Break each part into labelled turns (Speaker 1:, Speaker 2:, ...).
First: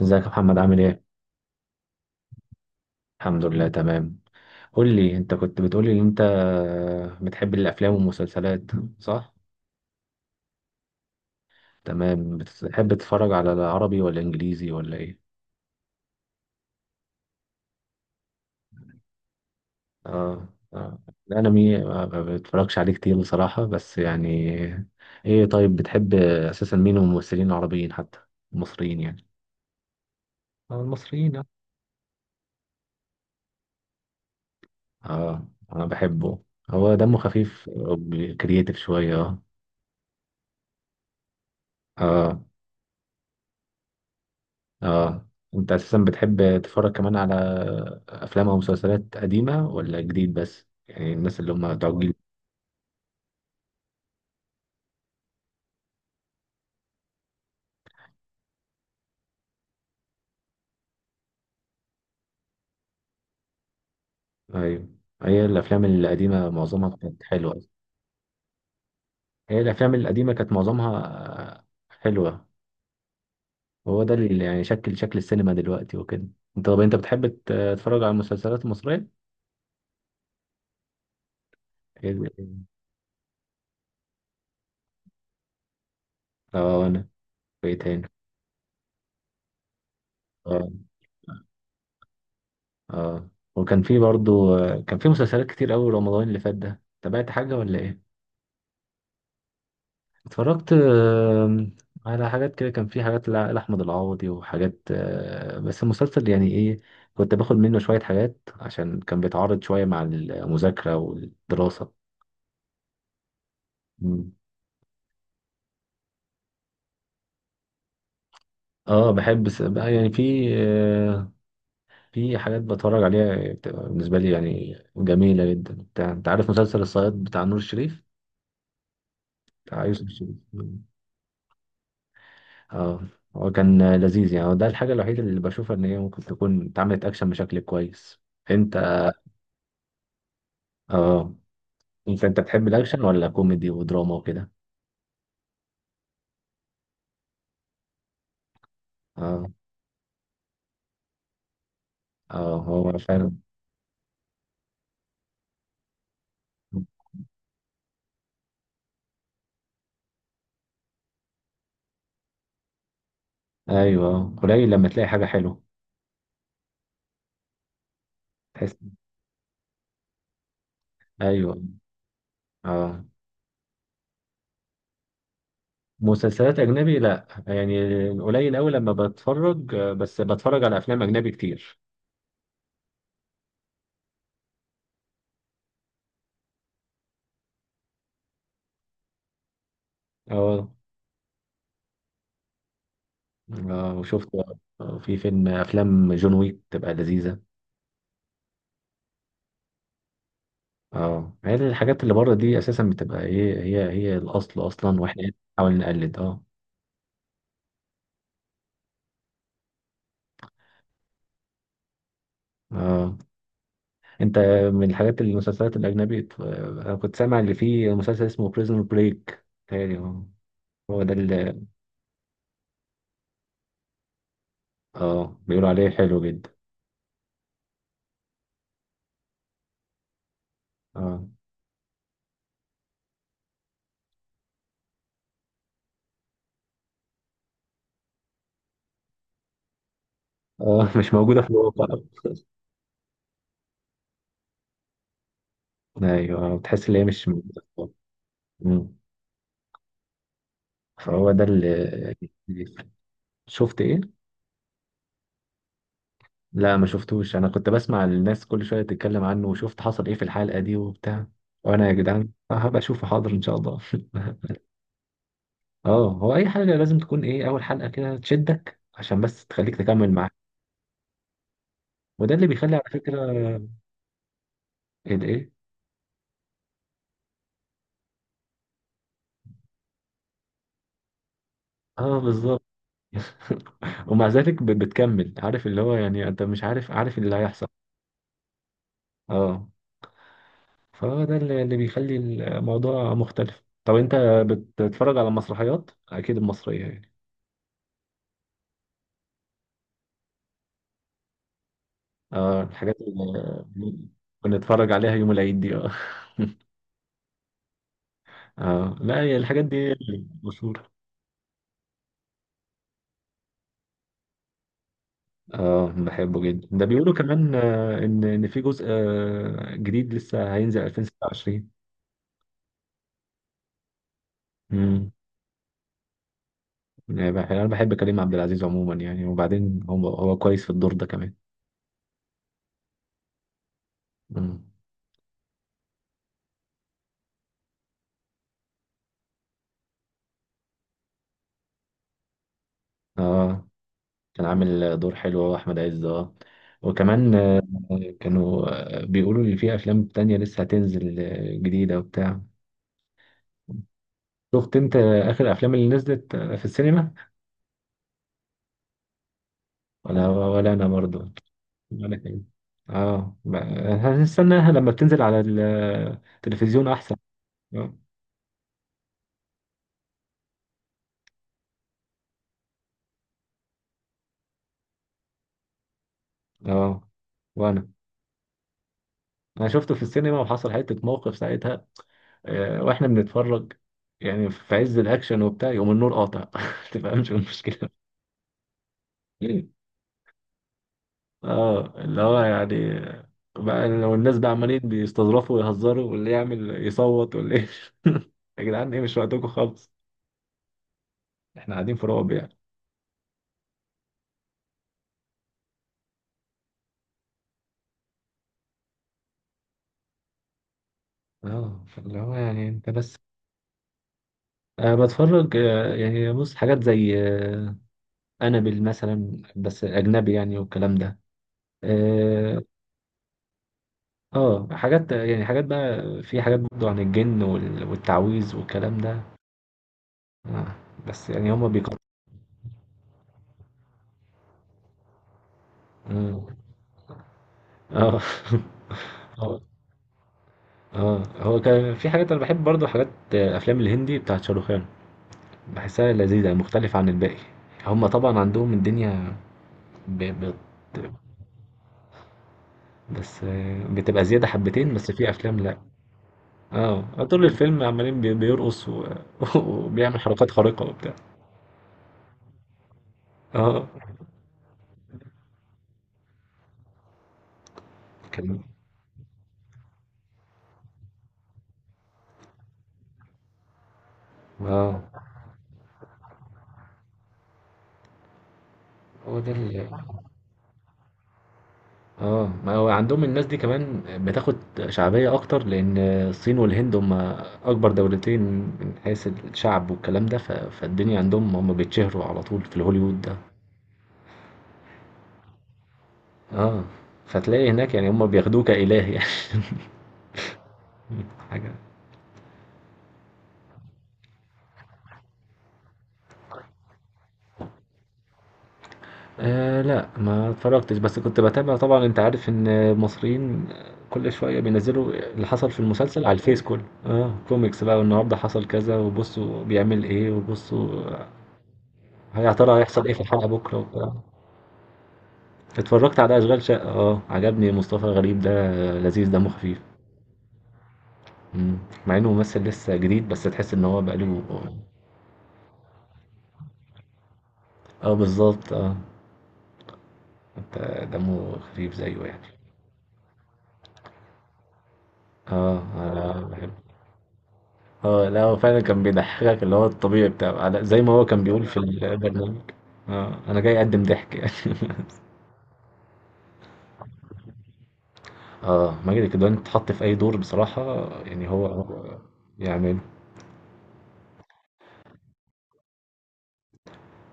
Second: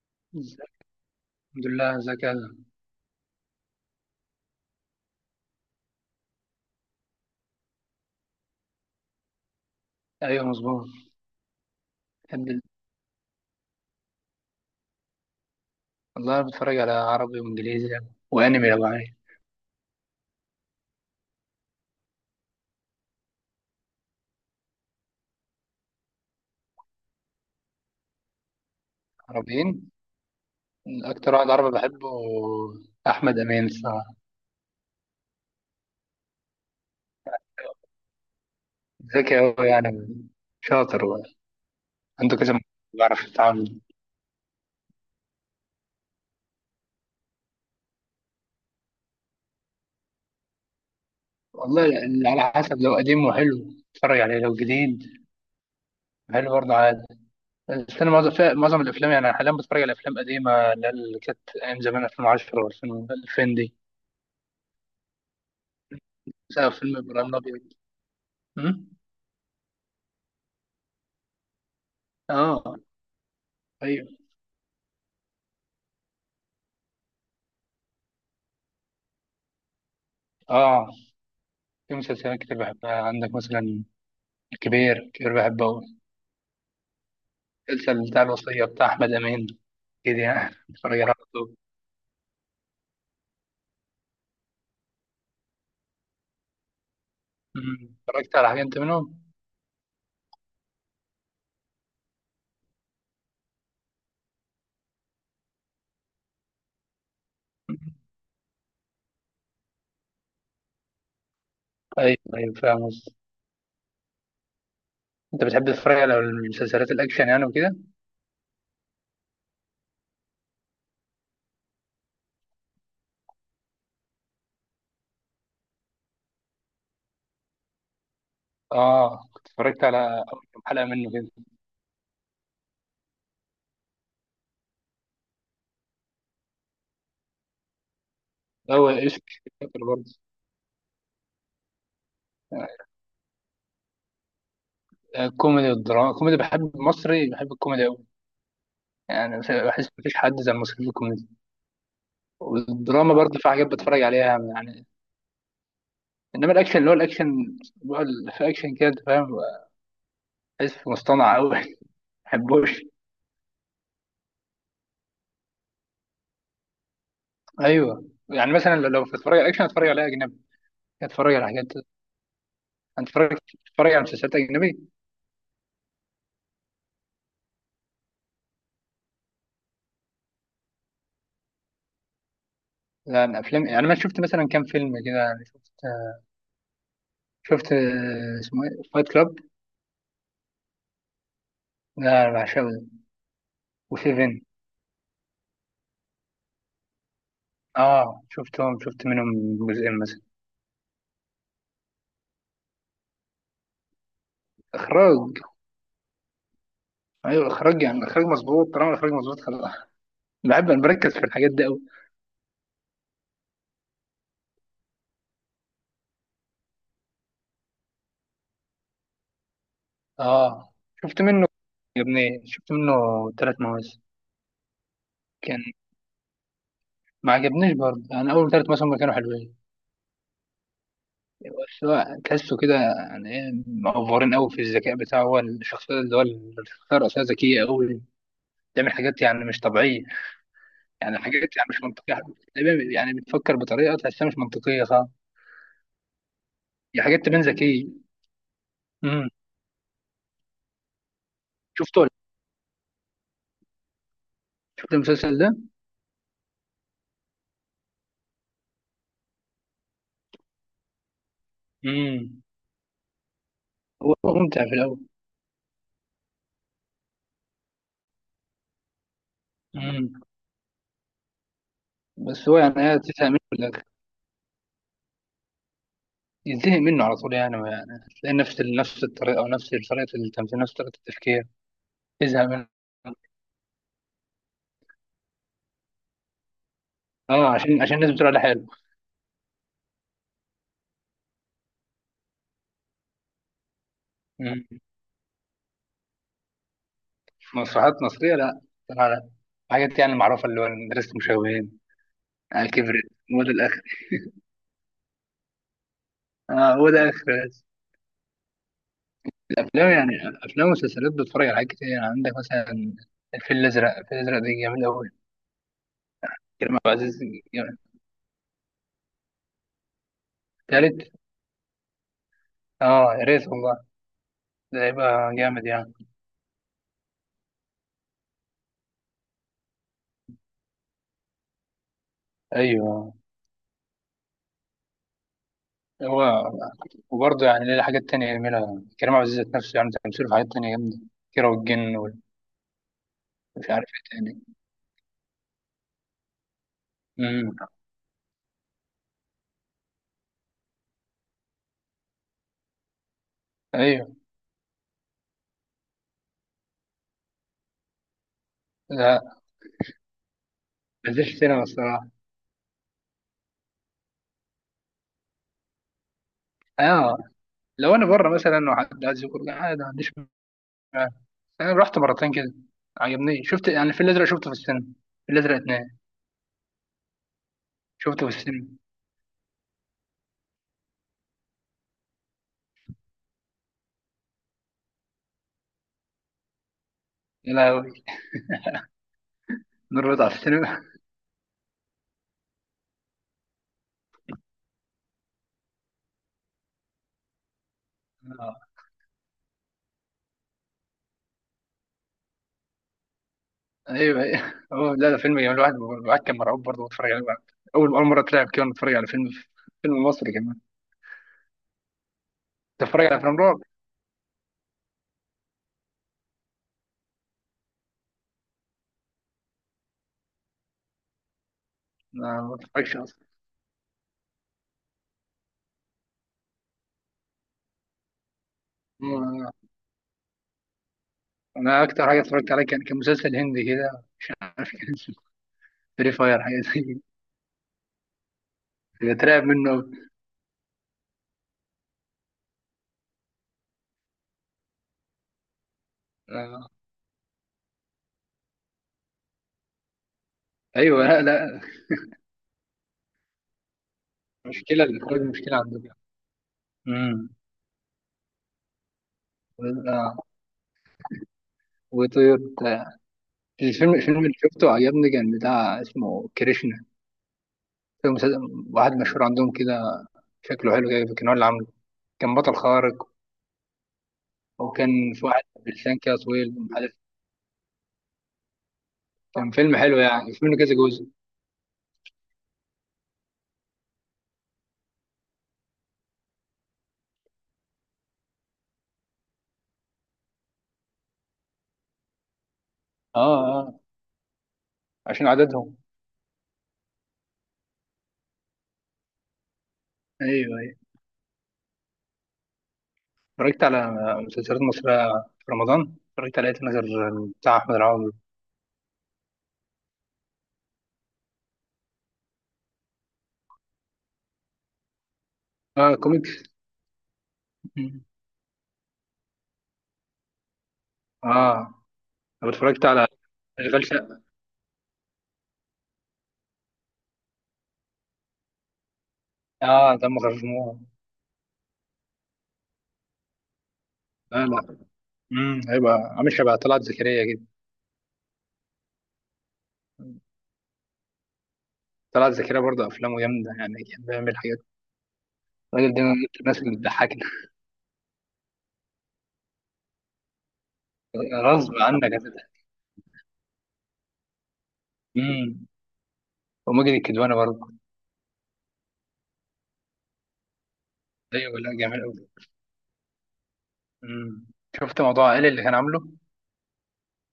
Speaker 1: ازيك يا محمد
Speaker 2: ازيك؟
Speaker 1: عامل ايه؟
Speaker 2: الحمد لله. ازيك يا أزهر؟
Speaker 1: الحمد لله تمام. قول لي، انت كنت بتقولي ان انت بتحب الافلام والمسلسلات، صح؟
Speaker 2: ايوه، مظبوط.
Speaker 1: تمام.
Speaker 2: بحب ال-
Speaker 1: بتحب تتفرج على العربي ولا انجليزي ولا ايه؟
Speaker 2: والله بتفرج على عربي وانجليزي يعني. وانمي لو عايز.
Speaker 1: اه، الانمي ما بتفرجش عليه كتير بصراحة، بس يعني ايه. طيب بتحب اساسا مين من الممثلين العربيين، حتى المصريين يعني.
Speaker 2: عربيين.
Speaker 1: اه،
Speaker 2: اكتر
Speaker 1: المصريين، اه.
Speaker 2: واحد عربي بحبه احمد امين الصراحه.
Speaker 1: اه انا بحبه، هو دمه خفيف وكرييتيف شوية.
Speaker 2: ذكي
Speaker 1: اه
Speaker 2: قوي يعني، شاطر و- عنده
Speaker 1: اه
Speaker 2: بيعرف يتعامل.
Speaker 1: اه انت اساسا بتحب تتفرج كمان على افلام او مسلسلات قديمه ولا جديد، بس يعني الناس اللي هم
Speaker 2: والله
Speaker 1: بتوع الجيل.
Speaker 2: ال- على حسب، لو قديم وحلو اتفرج عليه، لو جديد حلو برضه عادي. بس انا معظم الافلام يعني، أنا حاليا بتفرج على افلام قديمه، اللي هي اللي كانت ايام زمان 2010 و2000 دي.
Speaker 1: ايوه، هي الافلام القديمه
Speaker 2: مثلا
Speaker 1: معظمها
Speaker 2: فيلم
Speaker 1: كانت
Speaker 2: ابراهيم
Speaker 1: حلوه.
Speaker 2: الابيض. أمم؟
Speaker 1: هي الافلام القديمه كانت معظمها حلوه.
Speaker 2: اه.
Speaker 1: وهو ده
Speaker 2: أيوة.
Speaker 1: اللي يعني شكل السينما دلوقتي وكده. طب انت بتحب تتفرج على المسلسلات المصريه؟
Speaker 2: اه، في مسلسلات
Speaker 1: إيه-
Speaker 2: كتير بحبها، عندك مثلا الكبير كبير بحبه أوي.
Speaker 1: اه انا. في إيه تاني؟
Speaker 2: المسلسل بتاع الوصية بتاع أحمد أمين، كده يعني
Speaker 1: اه
Speaker 2: بتفرج على طول.
Speaker 1: اه. وكان في برضو كان في مسلسلات كتير قوي رمضان اللي فات ده، تابعت حاجه ولا ايه؟
Speaker 2: اتفرجت على حاجة أنت منهم؟
Speaker 1: اتفرجت على حاجات كده، كان في حاجات لأحمد العوضي وحاجات بس المسلسل يعني ايه، كنت باخد منه شوية حاجات عشان كان بيتعارض شوية مع المذاكرة والدراسة.
Speaker 2: أيوه أيوه، فاهم قصدي.
Speaker 1: مم.
Speaker 2: أنت بتحب تتفرج على المسلسلات الأكشن يعني وكده؟
Speaker 1: اه بحب بقى يعني في في حاجات بتفرج عليها بتبقى بالنسبة لي يعني جميلة جدا. انت عارف مسلسل الصياد بتاع نور الشريف،
Speaker 2: آه، كنت
Speaker 1: بتاع
Speaker 2: اتفرجت على
Speaker 1: يوسف الشريف.
Speaker 2: أول كام
Speaker 1: مم.
Speaker 2: حلقة منه كده.
Speaker 1: اه هو كان لذيذ يعني، هو ده الحاجة الوحيدة اللي بشوفها ان هي ممكن تكون اتعملت اكشن بشكل كويس. انت،
Speaker 2: هو إيش، فاكر برضه.
Speaker 1: اه، انت بتحب الاكشن ولا كوميدي ودراما وكده؟
Speaker 2: آه، كوميدي والدراما، كوميدي، بحب المصري، بحب الكوميدي أوي يعني.
Speaker 1: اه.
Speaker 2: بحس مفيش حد زي المصري في الكوميدي.
Speaker 1: اه هو
Speaker 2: والدراما
Speaker 1: فعلا.
Speaker 2: برضه في حاجات بتفرج عليها يعني. انما الاكشن، اللي هو الاكشن بقى، اللي في اكشن كده، انت فاهم، بحس مصطنع قوي. ما بحبوش.
Speaker 1: ايوه، قليل لما تلاقي حاجه حلوه.
Speaker 2: ايوه، يعني
Speaker 1: تحس.
Speaker 2: مثلا لو بتتفرج على اكشن اتفرج على اجنبي. اتفرج على
Speaker 1: ايوه،
Speaker 2: حاجات،
Speaker 1: اه.
Speaker 2: اتفرج اتفرج على مسلسلات اجنبي،
Speaker 1: مسلسلات اجنبي لا يعني قليل قوي لما بتفرج، بس بتفرج على افلام اجنبي كتير.
Speaker 2: يعني افلام. يعني انا شفت مثلا كام فيلم كده، يعني شفت اسمه ايه، فايت كلاب،
Speaker 1: اه
Speaker 2: لا بعشقه ده.
Speaker 1: اه. وشفت
Speaker 2: وسيفن.
Speaker 1: في فيلم، افلام جون ويك تبقى لذيذه.
Speaker 2: اه شفتهم، شفت منهم جزئين مثلا.
Speaker 1: اه، هي الحاجات اللي بره دي اساسا بتبقى ايه، هي الاصل اصلا، واحنا
Speaker 2: اخراج.
Speaker 1: بنحاول نقلد، اه.
Speaker 2: ايوه اخراج يعني، اخراج مظبوط، طالما الاخراج مظبوط خلاص. بحب انا بركز في الحاجات دي.
Speaker 1: اه انت، من الحاجات المسلسلات الاجنبي، انا كنت سامع اللي فيه مسلسل اسمه بريزون بريك، تهيألي هو
Speaker 2: اه،
Speaker 1: هو ده
Speaker 2: شفت منه،
Speaker 1: اللي.
Speaker 2: عجبني، شفت منه ثلاث مواسم.
Speaker 1: اه
Speaker 2: كان
Speaker 1: بيقولوا عليه حلو جدا.
Speaker 2: ما عجبنيش برضه يعني، اول ثلاث مواسم كانوا حلوين.
Speaker 1: اه
Speaker 2: بس هو تحسه كده، يعني ايه، مأفورين قوي في الذكاء بتاعه. هو الشخصيه، اللي هو الشخصيه الرئيسيه، ذكيه قوي. بتعمل حاجات يعني مش طبيعيه.
Speaker 1: اه، مش
Speaker 2: يعني
Speaker 1: موجوده في
Speaker 2: حاجات يعني مش
Speaker 1: الواقع.
Speaker 2: منطقيه تقريباً. يعني بتفكر بطريقه تحسها مش منطقيه، صح؟
Speaker 1: ايوه بتحس ان
Speaker 2: هي
Speaker 1: هي
Speaker 2: حاجات
Speaker 1: مش
Speaker 2: تبان
Speaker 1: موجوده في
Speaker 2: ذكيه.
Speaker 1: الواقع. مم.
Speaker 2: امم.
Speaker 1: فهو ده اللي
Speaker 2: شفته؟
Speaker 1: بيفرق. شفت ايه؟
Speaker 2: شفت المسلسل ده.
Speaker 1: لا ما شفتوش، انا كنت بسمع الناس كل شويه تتكلم عنه، وشفت حصل ايه في الحلقه دي وبتاع. وانا يا جدعان
Speaker 2: امم
Speaker 1: هبقى اشوفه، حاضر ان شاء الله.
Speaker 2: هو ممتع في الاول.
Speaker 1: اه هو اي حاجه لازم تكون ايه، اول حلقه كده تشدك عشان بس تخليك تكمل
Speaker 2: امم
Speaker 1: معاها. وده اللي
Speaker 2: بس هو
Speaker 1: بيخلي
Speaker 2: يعني
Speaker 1: على
Speaker 2: ايه،
Speaker 1: فكرة
Speaker 2: تفهم منه
Speaker 1: الايه.
Speaker 2: ينتهي منه على طول. يعني يعني تلاقي نفس الطريقه، او نفس طريقه التمثيل، نفس طريقه التفكير،
Speaker 1: اه
Speaker 2: يزهق
Speaker 1: بالظبط.
Speaker 2: منه.
Speaker 1: ومع ذلك بتكمل، عارف اللي هو يعني انت مش عارف، عارف اللي
Speaker 2: اه،
Speaker 1: هيحصل.
Speaker 2: عشان الناس بتقول عليه حلو.
Speaker 1: اه، فده اللي بيخلي الموضوع مختلف. طب انت
Speaker 2: مم.
Speaker 1: بتتفرج على مسرحيات اكيد المصرية يعني.
Speaker 2: مسرحيات مصريه لا. طلع لا، حاجات يعني معروفه اللي هو مدرسه المشاغبين.
Speaker 1: اه
Speaker 2: آه،
Speaker 1: الحاجات
Speaker 2: كبرت.
Speaker 1: اللي
Speaker 2: هو ده الاخر.
Speaker 1: بنتفرج عليها يوم العيد دي، اه.
Speaker 2: اه هو ده اخر.
Speaker 1: اه لا هي الحاجات دي
Speaker 2: افلام، يعني افلام
Speaker 1: مشهورة.
Speaker 2: ومسلسلات بتتفرج على حاجات كتير، يعني عندك مثلا الفيل الازرق. الفيل الازرق ده جامد قوي.
Speaker 1: اه بحبه جدا
Speaker 2: كريم
Speaker 1: ده،
Speaker 2: عبد
Speaker 1: بيقولوا
Speaker 2: العزيز.
Speaker 1: كمان
Speaker 2: جامد.
Speaker 1: ان في جزء جديد لسه هينزل
Speaker 2: تالت.
Speaker 1: 2026.
Speaker 2: اه يا ريت والله، ده
Speaker 1: امم
Speaker 2: هيبقى جامد يعني.
Speaker 1: يعني انا بحب كريم عبد العزيز عموما يعني، وبعدين هو كويس في الدور ده كمان.
Speaker 2: ايوه.
Speaker 1: مم.
Speaker 2: هو وبرضه يعني ليه حاجات تانية جميلة. كريم عبد العزيز ذات نفسه، يعني تمثيله في حاجات تانية جامدة. كيرة والجن، ومش
Speaker 1: اه
Speaker 2: عارف ايه تاني.
Speaker 1: كان عامل دور حلو هو، احمد عز، اه. وكمان
Speaker 2: امم.
Speaker 1: كانوا بيقولوا لي في افلام تانية لسه هتنزل جديدة وبتاع.
Speaker 2: ايوه.
Speaker 1: شفت انت اخر الافلام اللي نزلت في السينما؟
Speaker 2: لا،
Speaker 1: ولا، ولا انا برضو
Speaker 2: مفيش سينما الصراحة.
Speaker 1: ولا كده. اه هنستناها لما بتنزل على التلفزيون احسن.
Speaker 2: اه، لو
Speaker 1: اه.
Speaker 2: انا بره مثلا وحد عايز يخرج عادي، ما عنديش مانع. انا رحت مرتين كده، عجبني. شفت يعني في الازرق، شفته في السينما. في الازرق اتنين
Speaker 1: آه. وانا،
Speaker 2: شفته في السينما.
Speaker 1: انا شفته في السينما وحصل حتة موقف ساعتها، واحنا بنتفرج يعني في عز الاكشن وبتاع، يقوم النور قاطع. ما تفهمش إيه
Speaker 2: يا
Speaker 1: المشكله.
Speaker 2: لهوي، نور رضا على السينما.
Speaker 1: اه اللي هو يعني بقى لو الناس بقى عمالين بيستظرفوا ويهزروا، واللي يعمل يصوت واللي يا
Speaker 2: آه.
Speaker 1: جدعان ايه، مش وقتكم خالص، احنا قاعدين في رعب يعني.
Speaker 2: ايوه ايوه. هو لا، ده فيلم جميل. الواحد، الواحد كان مرعوب برضه بيتفرج عليه. اول، اول مرة اترعب كده وأنا بتفرج على فيلم مصري كمان.
Speaker 1: اه فاللي هو يعني انت
Speaker 2: تتفرج
Speaker 1: بس.
Speaker 2: على افلام رعب؟
Speaker 1: أه بتفرج، يعني بص حاجات زي أنابل مثلا، بس أجنبي يعني والكلام ده.
Speaker 2: أنا ما
Speaker 1: آه،
Speaker 2: بتفرجش اصلا.
Speaker 1: اه حاجات يعني، حاجات بقى، في حاجات برضه عن الجن والتعويذ والكلام ده.
Speaker 2: أنا
Speaker 1: آه. بس يعني هما
Speaker 2: أنا
Speaker 1: بيقطعوا.
Speaker 2: أكتر حاجة اتفرجت عليها، كان مسلسل هندي كده، مش عارف كان اسمه فري
Speaker 1: اه.
Speaker 2: فاير، حاجة زي كده. كنت بترعب
Speaker 1: اه
Speaker 2: منه أوي.
Speaker 1: اه هو كان في حاجات انا بحب برضه، حاجات افلام الهندي بتاعت شاروخان، بحسها لذيذة
Speaker 2: آه.
Speaker 1: مختلفة عن الباقي. هما طبعا عندهم الدنيا ب... ب...
Speaker 2: أيوه، لا لا،
Speaker 1: بس بتبقى زيادة
Speaker 2: مشكلة
Speaker 1: حبتين، بس
Speaker 2: الإخراج،
Speaker 1: في
Speaker 2: مشكلة
Speaker 1: افلام لا.
Speaker 2: عندك.
Speaker 1: اه
Speaker 2: امم.
Speaker 1: طول الفيلم عمالين بيرقص و... وبيعمل
Speaker 2: آه.
Speaker 1: حركات خارقة وبتاع.
Speaker 2: وطير بتاع.
Speaker 1: اه.
Speaker 2: الفيلم اللي شفته عجبني، كان بتاع اسمه كريشنا. فيلم، مسلسل،
Speaker 1: كان
Speaker 2: واحد مشهور عندهم كده. شكله حلو كده، كان هو اللي عامله. كان بطل خارق.
Speaker 1: اه
Speaker 2: وكان في واحد بلسان كده طويل، مش عارف.
Speaker 1: هو
Speaker 2: كان
Speaker 1: ده.
Speaker 2: فيلم حلو يعني، في منه كذا جزء.
Speaker 1: اه ما هو عندهم الناس دي كمان بتاخد شعبية أكتر، لأن الصين والهند هم أكبر دولتين من حيث الشعب والكلام ده، فالدنيا عندهم هم بيتشهروا على طول في الهوليوود
Speaker 2: اه
Speaker 1: ده.
Speaker 2: اه، عشان عددهم.
Speaker 1: اه فتلاقي هناك يعني هم بياخدوه كإله يعني.
Speaker 2: ايوه. أيوة.
Speaker 1: حاجة.
Speaker 2: اتفرجت على مسلسلات مصرية. في رمضان اتفرجت على ايه نظر، بتاع أحمد العوضي.
Speaker 1: آه لا ما اتفرجتش، بس كنت بتابع طبعا، انت عارف ان المصريين كل شوية بينزلوا اللي حصل في
Speaker 2: اه،
Speaker 1: المسلسل
Speaker 2: كوميكس.
Speaker 1: على الفيس، كله اه كوميكس بقى،
Speaker 2: مم.
Speaker 1: والنهاردة حصل كذا وبصوا بيعمل ايه وبصوا
Speaker 2: اه. طب
Speaker 1: يا ترى
Speaker 2: اتفرجت
Speaker 1: هيحصل
Speaker 2: على
Speaker 1: ايه في الحلقة بكرة
Speaker 2: أشغال
Speaker 1: وبتاع.
Speaker 2: شقة.
Speaker 1: اتفرجت على أشغال شقة، اه عجبني مصطفى غريب ده، لذيذ دمه خفيف.
Speaker 2: اه دمه خفيف موت.
Speaker 1: مم. مع انه ممثل لسه جديد، بس تحس ان هو بقاله
Speaker 2: لا
Speaker 1: اه.
Speaker 2: لا. هيبقى عامل شبه طلعت زكريا كده.
Speaker 1: آه، بالظبط، اه. انت، دمه خفيف زيه
Speaker 2: طلعت
Speaker 1: يعني.
Speaker 2: زكريا برضه أفلامه جامدة يعني، كان بيعمل حاجات.
Speaker 1: اه
Speaker 2: الراجل ده من
Speaker 1: انا
Speaker 2: الناس اللي
Speaker 1: بحب.
Speaker 2: بتضحكنا.
Speaker 1: اه لا هو فعلا كان بيضحكك، اللي هو الطبيعي بتاعه، زي ما هو كان بيقول
Speaker 2: غصب
Speaker 1: في
Speaker 2: عنك هتضحك.
Speaker 1: البرنامج اه انا جاي اقدم ضحك يعني.
Speaker 2: امم. وماجد الكدواني برضه.
Speaker 1: اه ماجد الكدواني اتحط في اي دور بصراحة يعني،
Speaker 2: ايوه،
Speaker 1: هو
Speaker 2: لا جامد
Speaker 1: هو
Speaker 2: أوي.
Speaker 1: يعمل.
Speaker 2: امم. شفت موضوع عائلي اللي كان عامله.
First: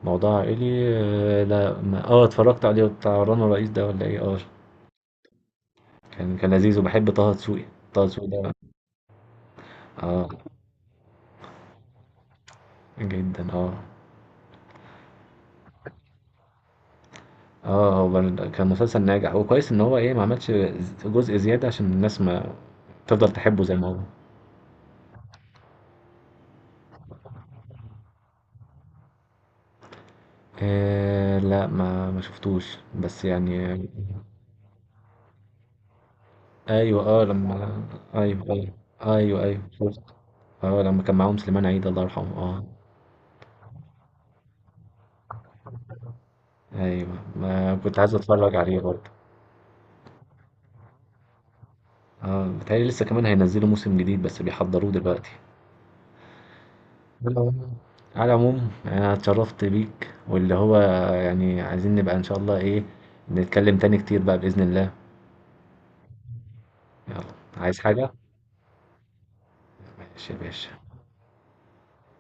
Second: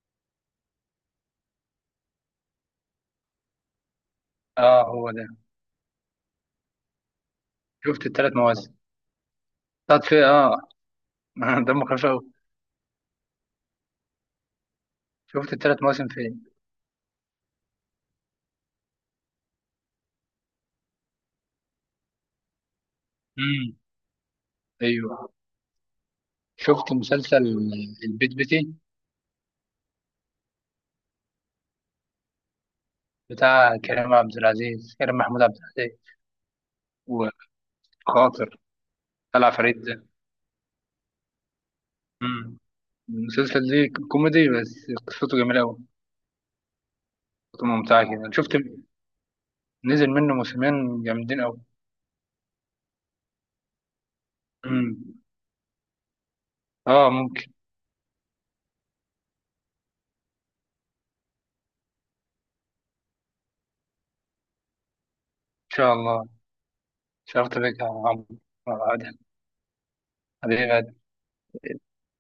Speaker 1: موضوع عائلي. آه، لا ما- اه اتفرجت عليه، بتاع رنا رئيس ده ولا ايه؟ اه.
Speaker 2: اه هو ده.
Speaker 1: كان لذيذ، وباحب طه دسوقي. طه
Speaker 2: شفت
Speaker 1: دسوقي
Speaker 2: الثلاث
Speaker 1: ده،
Speaker 2: مواسم، طلعت فيه
Speaker 1: اه،
Speaker 2: اه. دمه خفيف أوي.
Speaker 1: جدا، اه.
Speaker 2: شفت الثلاث مواسم فين؟
Speaker 1: اه هو كان مسلسل ناجح، وكويس ان هو ايه، ما عملش جزء زيادة عشان الناس ما تفضل تحبه زي
Speaker 2: امم.
Speaker 1: ما هو.
Speaker 2: ايوه. شفت مسلسل البيت بيتي،
Speaker 1: آه لا ما شفتوش بس يعني.
Speaker 2: بتاع كريم عبد العزيز، كريم محمود عبد العزيز،
Speaker 1: ايوه اه لما. ايوه
Speaker 2: وخاطر.
Speaker 1: ايوه ايوه
Speaker 2: طلع
Speaker 1: ايوه
Speaker 2: فريد
Speaker 1: شفت.
Speaker 2: ده.
Speaker 1: اه لما كان معاهم سليمان عيد الله يرحمه،
Speaker 2: امم.
Speaker 1: اه.
Speaker 2: المسلسل ده كوميدي، بس قصته جميلة أوي.
Speaker 1: ايوه
Speaker 2: قصته
Speaker 1: ما كنت
Speaker 2: ممتعة كده.
Speaker 1: عايز
Speaker 2: أنا
Speaker 1: اتفرج
Speaker 2: شفت
Speaker 1: عليه برضه.
Speaker 2: نزل منه موسمين جامدين أوي.
Speaker 1: اه بتهيألي لسه كمان هينزلوا موسم جديد بس بيحضروه
Speaker 2: امم.
Speaker 1: دلوقتي.
Speaker 2: اه
Speaker 1: على
Speaker 2: ممكن.
Speaker 1: العموم على العموم، انا اتشرفت بيك، واللي هو يعني عايزين نبقى ان شاء الله ايه نتكلم تاني كتير بقى بإذن الله.
Speaker 2: إن شاء الله.
Speaker 1: يلا.
Speaker 2: شرفت
Speaker 1: عايز
Speaker 2: بك يا
Speaker 1: حاجة؟
Speaker 2: عمرو. آه، عادل.
Speaker 1: ماشي يا باشا.
Speaker 2: حبيبي.